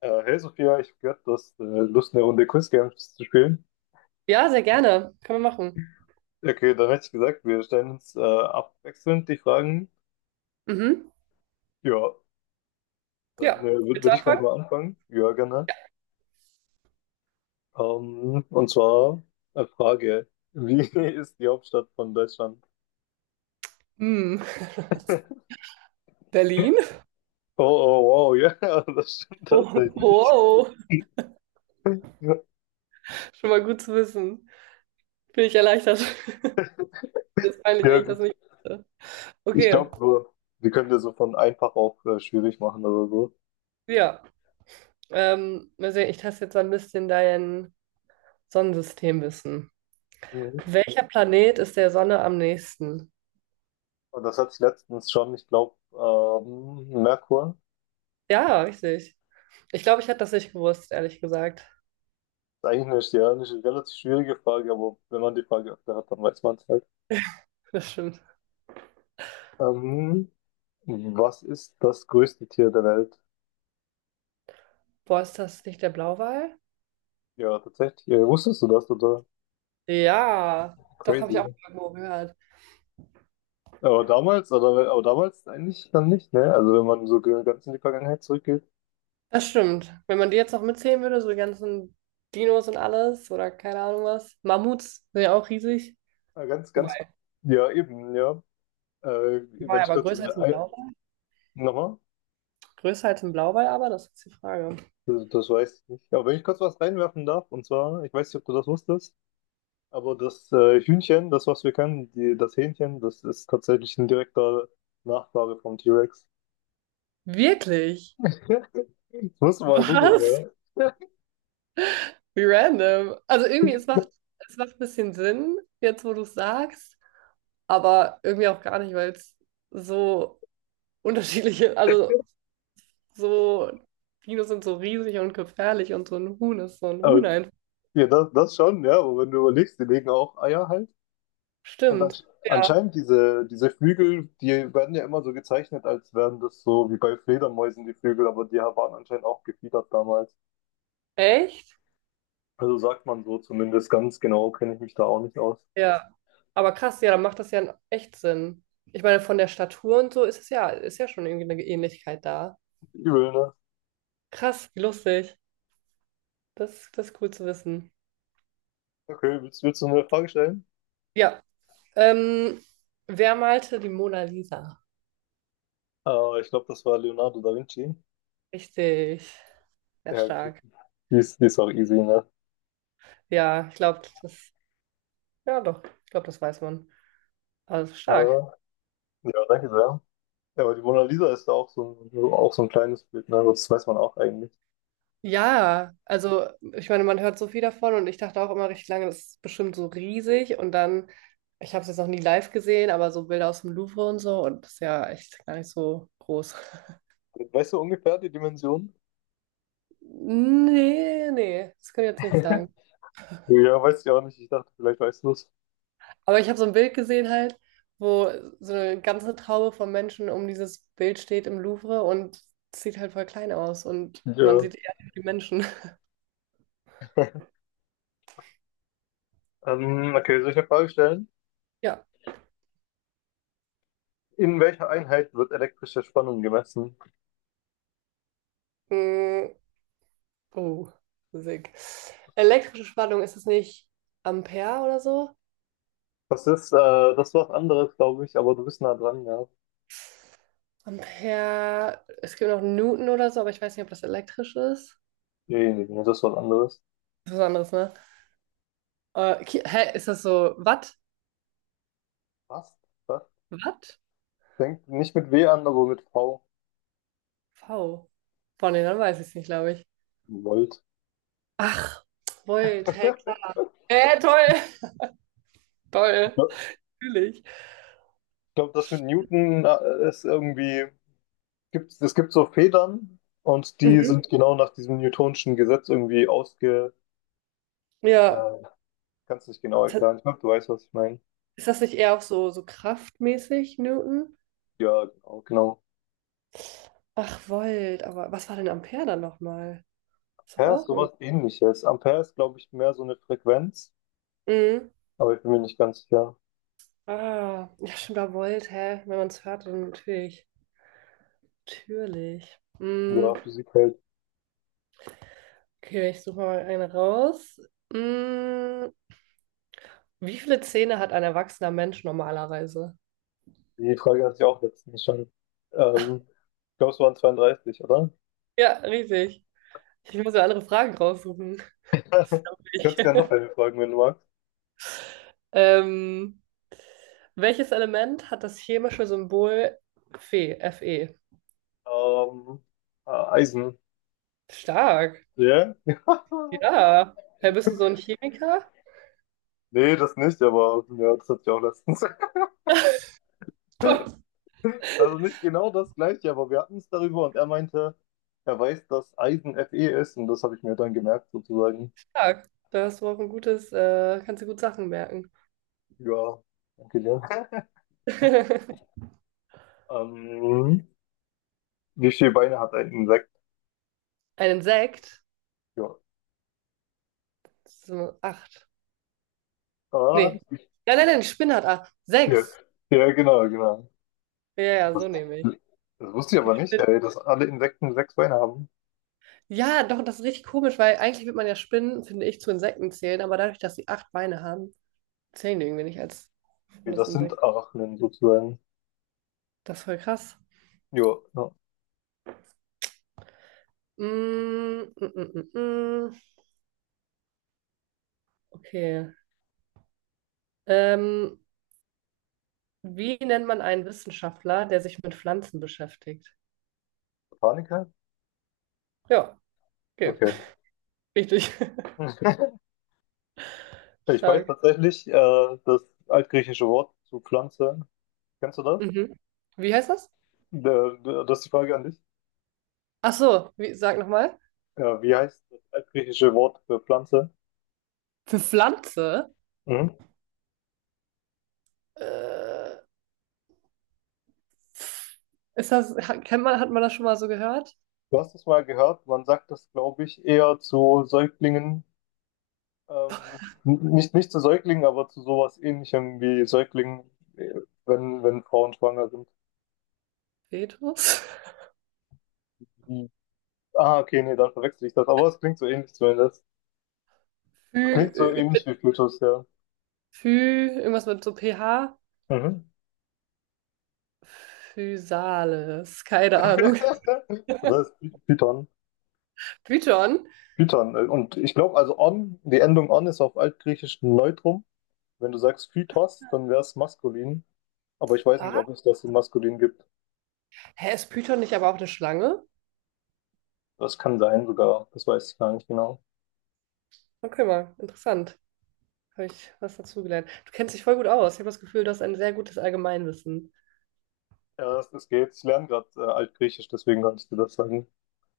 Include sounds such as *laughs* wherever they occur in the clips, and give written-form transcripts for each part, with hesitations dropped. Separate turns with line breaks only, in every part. Hey Sophia, ich habe gehört, du hast Lust, eine Runde Quiz Games zu spielen.
Ja, sehr gerne. Können wir machen.
Okay, dann hätte ich gesagt, wir stellen uns abwechselnd die Fragen.
Mhm.
Ja, dann
Ja. Willst du
würde ich gleich
anfangen?
mal anfangen. Ja, gerne. Und zwar eine Frage. Wie *laughs* ist die Hauptstadt von Deutschland?
Hm.
*laughs*
*laughs* Berlin?
Oh, oh, wow, ja, *laughs* das stimmt
Oh,
tatsächlich.
wow.
Ja,
Schon mal gut zu wissen. Bin ich erleichtert. Ist peinlich,
ja,
wenn ich das
gut.
nicht wusste.
Ich
Okay.
glaube, wir können ja so von einfach auf schwierig machen oder so.
Ja. Mal sehen, ich teste jetzt so ein bisschen dein Sonnensystemwissen.
Mhm.
Welcher Planet ist der Sonne am nächsten?
Und das hatte ich letztens schon, ich glaube, Merkur.
Ja, richtig. Ich glaube, ich hätte das nicht gewusst, ehrlich gesagt.
Eigentlich ja, eine relativ schwierige Frage, aber wenn man die Frage öfter hat, dann weiß man es halt.
*laughs* Das stimmt.
Ähm, Was ist das größte Tier der Welt?
Boah, ist das nicht der Blauwal?
Ja, tatsächlich. Ja, wusstest du das, oder?
Ja, doch, habe ich auch
Crazy.
mal irgendwo gehört.
Aber damals, oder, aber damals eigentlich dann nicht, ne? Also wenn man so ganz in die Vergangenheit zurückgeht.
Das stimmt. Wenn man die jetzt noch mitzählen würde, so die ganzen Dinos und alles oder keine Ahnung was. Mammuts sind ja auch riesig.
Ganz, ganz,
Wobei,
ja, eben, ja. Äh,
war
Wenn
ja
ich
aber
kurz,
größer als ein Blauwal.
nochmal,
Größer als ein Blauwal, aber das ist die Frage.
das, das weiß ich nicht. Aber wenn ich kurz was reinwerfen darf, und zwar, ich weiß nicht, ob du das wusstest. Aber das Hühnchen, das was wir kennen, die, das Hähnchen, das ist tatsächlich ein direkter Nachfahre vom T-Rex.
Wirklich?
*laughs* Musst du mal googeln,
Was?
ja.
Wie random. Also irgendwie, es macht ein bisschen Sinn, jetzt wo du es sagst, aber irgendwie auch gar nicht, weil es so unterschiedliche, also so, Dinos sind so riesig und gefährlich und so ein Huhn ist so ein Huhn
Aber
einfach.
ja, das, das schon, ja. Aber wenn du überlegst, die legen auch Eier halt. Und dann
Stimmt. Ja.
anscheinend diese, diese Flügel, die werden ja immer so gezeichnet, als wären das so wie bei Fledermäusen die Flügel, aber die waren anscheinend auch gefiedert damals.
Echt?
Also sagt man so, zumindest ganz genau kenne ich mich da auch nicht aus.
Ja, aber krass, ja, dann macht das ja echt Sinn. Ich meine, von der Statur und so ist es ja, ist ja schon irgendwie eine Ähnlichkeit da.
Übel, ne?
Krass, wie lustig. Das ist cool zu wissen.
Okay, willst, willst du mir eine Frage stellen?
Ja, ähm, wer malte die Mona Lisa?
Ich glaube, das war Leonardo da Vinci.
Richtig, sehr
Ja, die
stark.
ist, die ist auch easy, ne?
Ja, ja doch, ich glaube, das weiß man. Also stark.
Ja, ja, danke sehr. Ja, aber die Mona Lisa ist ja auch so ein kleines Bild, ne? Das weiß man auch eigentlich.
Ja, also ich meine, man hört so viel davon und ich dachte auch immer richtig lange, das ist bestimmt so riesig und dann, ich habe es jetzt noch nie live gesehen, aber so Bilder aus dem Louvre und so und das ist ja echt gar nicht so groß. *laughs*
Weißt du ungefähr die Dimension?
Nee, nee, das kann ich jetzt nicht
*laughs*
sagen.
Ja, weiß ich auch nicht. Ich dachte, vielleicht weißt du es.
Aber ich habe so ein Bild gesehen halt, wo so eine ganze Traube von Menschen um dieses Bild steht im Louvre und es sieht halt voll klein aus und man
Ja.
sieht eher die Menschen.
Okay, soll ich eine Frage stellen?
*laughs* Ja.
In welcher Einheit wird elektrische Spannung gemessen?
Mm, Oh, Musik. Elektrische Spannung, ist es nicht Ampere oder so?
Das ist, äh, das ist was anderes, glaube ich, aber du bist nah dran, ja.
Ampere, es gibt noch Newton oder so, aber ich weiß nicht, ob das elektrisch ist.
Nee, nee, nee, das ist was anderes.
Das ist was anderes, ne? Hä, ist das so Watt?
Was? Was?
Watt?
Fängt nicht mit W an, aber mit V.
V. Von denen, dann weiß ich es nicht, glaube ich.
Volt.
Ach, Volt, hä,
*laughs*
klar. Hä, toll. *laughs* Toll. Natürlich.
Ich glaube, das mit Newton ist irgendwie. Gibt, es gibt so Federn und die
Mhm.
sind genau nach diesem Newtonschen Gesetz irgendwie ausge.
Ja.
Äh, kannst nicht genau
Ist das
erklären. Ich glaube, du weißt, was ich meine.
ist das nicht eher auch so kraftmäßig, Newton?
Ja, genau, genau.
Ach, Volt, aber was war denn Ampere dann nochmal? Ist doch
Ampere ist
auch irgendwie.
sowas ähnliches. Ampere ist, glaube ich, mehr so eine Frequenz,
Mhm.
aber ich bin mir nicht ganz sicher,
Ah, ja, stimmt, hä? Wenn man es hört, dann natürlich. Natürlich. Mm,
über Physik hält.
okay, ich suche mal eine raus. Mm, wie viele Zähne hat ein erwachsener Mensch normalerweise?
Die Frage hatte ich auch letztens schon. Ähm, Ich glaube, es waren 32, oder?
Ja, richtig. Ich muss ja andere Fragen raussuchen.
*laughs*
Das
Du
glaub ich.
kannst gerne noch
*laughs*
eine fragen, wenn du magst.
Ähm, welches Element hat das chemische Symbol Fe? Fe.
Ähm, Eisen.
Stark.
Ja? *laughs*
Ja. Hey, bist du so ein Chemiker?
Nee, das nicht, aber ja, das hatte ich auch letztens.
Oh,
Also nicht genau das gleiche, aber wir hatten es darüber und er meinte, er weiß, dass Eisen Fe ist, und das habe ich mir dann gemerkt sozusagen.
stark. Da hast du auch ein gutes, kannst du gut Sachen merken.
Ja, danke dir.
*laughs*
Ähm, Wie viele Beine hat ein Insekt?
Ein Insekt?
Ja.
Das ist nur acht.
Ah,
Nee. Nein, nein, nein, die Spinne hat acht.
ja,
Sechs.
ja, genau, genau.
Ja, ja, so
Das,
nehme ich.
das wusste ich
Die
aber nicht,
Spinne.
ey, dass alle Insekten sechs Beine haben.
Ja, doch, das ist richtig komisch, weil eigentlich wird man ja Spinnen, finde ich, zu Insekten zählen, aber dadurch, dass sie acht Beine haben, zählen die irgendwie nicht als
Nee,
das
das
Insekt.
sind Arachniden sozusagen.
Das ist voll krass.
Jo, ja.
Mm, mm, mm, mm, mm. Okay. Ähm, wie nennt man einen Wissenschaftler, der sich mit Pflanzen beschäftigt?
Botaniker?
Ja, okay.
Okay.
*laughs* Richtig. *laughs*
*laughs* Ich weiß
Stark.
tatsächlich das altgriechische Wort zu Pflanze. Kennst du das?
Mhm. Wie heißt das?
Der, der, das ist die Frage an dich.
Ach so, wie, sag nochmal.
Ja, wie heißt das altgriechische Wort für Pflanze?
Für Pflanze?
Mhm.
Äh, ist das, hat, kennt man, hat man das schon mal so gehört?
Du hast es mal gehört, man sagt das, glaube ich, eher zu Säuglingen, nicht, nicht zu Säuglingen, aber zu sowas ähnlichem wie Säuglingen, äh, wenn, wenn Frauen schwanger sind.
Petrus?
Mhm. Ah, okay, nee, dann verwechsel ich das. Aber es klingt so ähnlich zumindest.
Phy,
Klingt so
äh,
ähnlich wie Plutus, ja.
Phy, irgendwas mit so pH?
Mhm.
Physales, keine Ahnung. *laughs*
*laughs* Das heißt Python.
Python?
Python. Und ich glaube, also on, die Endung on ist auf Altgriechisch Neutrum. Wenn du sagst Phytos, dann wäre es maskulin. Aber ich weiß nicht,
Ah,
ob es das in maskulin gibt.
hä, ist Python nicht aber auch eine Schlange?
Das kann sein sogar. Das weiß ich gar nicht genau.
Okay, mal, interessant. Habe ich was dazugelernt. Du kennst dich voll gut aus. Ich habe das Gefühl, du hast ein sehr gutes Allgemeinwissen.
Ja, das, das geht. Ich lerne gerade Altgriechisch, deswegen kann ich dir das sagen.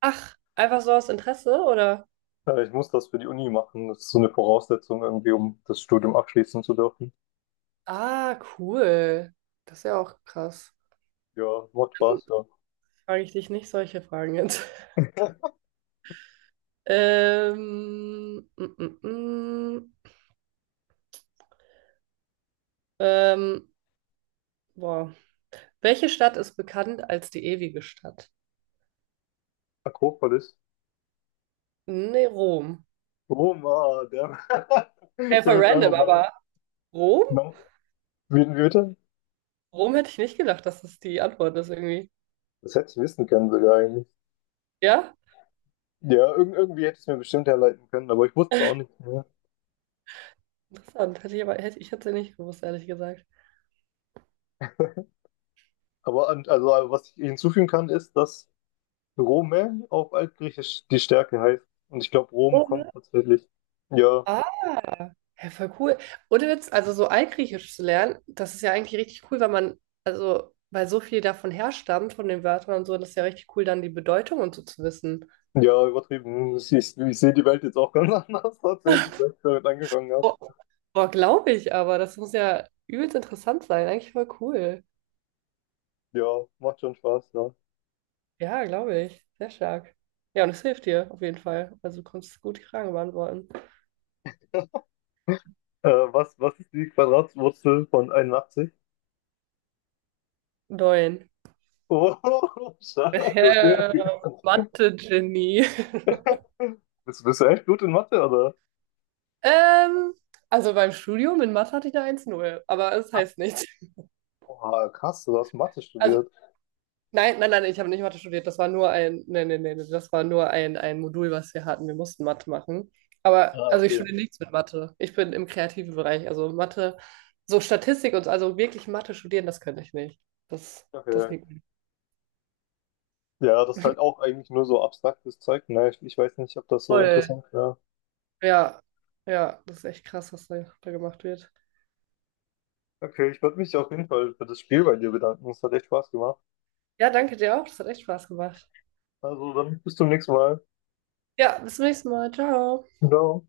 Ach, einfach so aus Interesse, oder?
Ich muss das für die Uni machen. Das ist so eine Voraussetzung irgendwie, um das Studium abschließen zu dürfen.
Ah, cool. Das ist ja auch krass.
Ja, macht Spaß, ja.
Frage ich dich nicht solche Fragen jetzt. Ähm, mm, mm, mm. ähm, boah. Welche Stadt ist bekannt als die ewige Stadt?
Akropolis.
Nee, Rom.
Roma, der. *laughs*
Hey,
Ich
voll
habe jetzt einfach
random,
mal.
aber Rom?
Na, wie, wie bitte?
Rom hätte ich nicht gedacht, dass das die Antwort ist irgendwie.
Das hätte ich wissen können sogar eigentlich.
Ja?
Ja, irgendwie hätte ich es mir bestimmt herleiten können, aber ich wusste es auch nicht.
Interessant. Hätte ich aber, ich hätte es nicht gewusst, ehrlich gesagt.
Aber an, also was ich hinzufügen kann, ist, dass Rome auf Altgriechisch die Stärke heißt. Und ich glaube, Rom kommt
Rom.
tatsächlich. Ja,
Ah, ja, voll cool. Ohne Witz, also so Altgriechisch zu lernen, das ist ja eigentlich richtig cool, weil man, also, weil so viel davon herstammt, von den Wörtern und so, das ist ja richtig cool, dann die Bedeutung und so zu wissen.
ja, übertrieben. Ich sehe die Welt jetzt auch ganz *laughs* anders tatsächlich, seit ich damit angefangen habe.
Boah, boah glaube ich aber. Das muss ja übelst interessant sein. Eigentlich voll cool.
Ja, macht schon Spaß, ja.
Ja, glaube ich. Sehr stark. Ja, und es hilft dir auf jeden Fall. Also du konntest gut die Frage beantworten.
Was, was ist die Quadratwurzel von 81?
Neun. *laughs*
Oh, *laughs* stark,
Äh,
okay.
Mathe-Genie.
Bist, bist du echt gut in Mathe, oder?
Ähm, also beim Studium in Mathe hatte ich eine 1,0, aber es heißt nichts.
Boah, krass, du hast Mathe
Also
studiert.
nein, nein, nein, ich habe nicht Mathe studiert. Das war nur ein, nein, nein, nein, das war nur ein, Modul, was wir hatten. Wir mussten Mathe machen. Aber
Ah,
also ich
okay.
studiere nichts mit Mathe. Ich bin im kreativen Bereich. Also Mathe, so Statistik und so, also wirklich Mathe studieren, das könnte ich nicht. Das
Okay.
liegt mir
Ja, das ist halt auch eigentlich nur so abstraktes Zeug. Ne? Ich weiß nicht, ob das so
voll.
interessant wäre.
Ja, ja, das ist echt krass, was da gemacht wird.
Okay, ich würde mich auf jeden Fall für das Spiel bei dir bedanken. Es hat echt Spaß gemacht.
Ja, danke dir auch. Das hat echt Spaß gemacht.
Also dann bis zum nächsten Mal.
Ja, bis zum nächsten Mal. Ciao.
Ciao.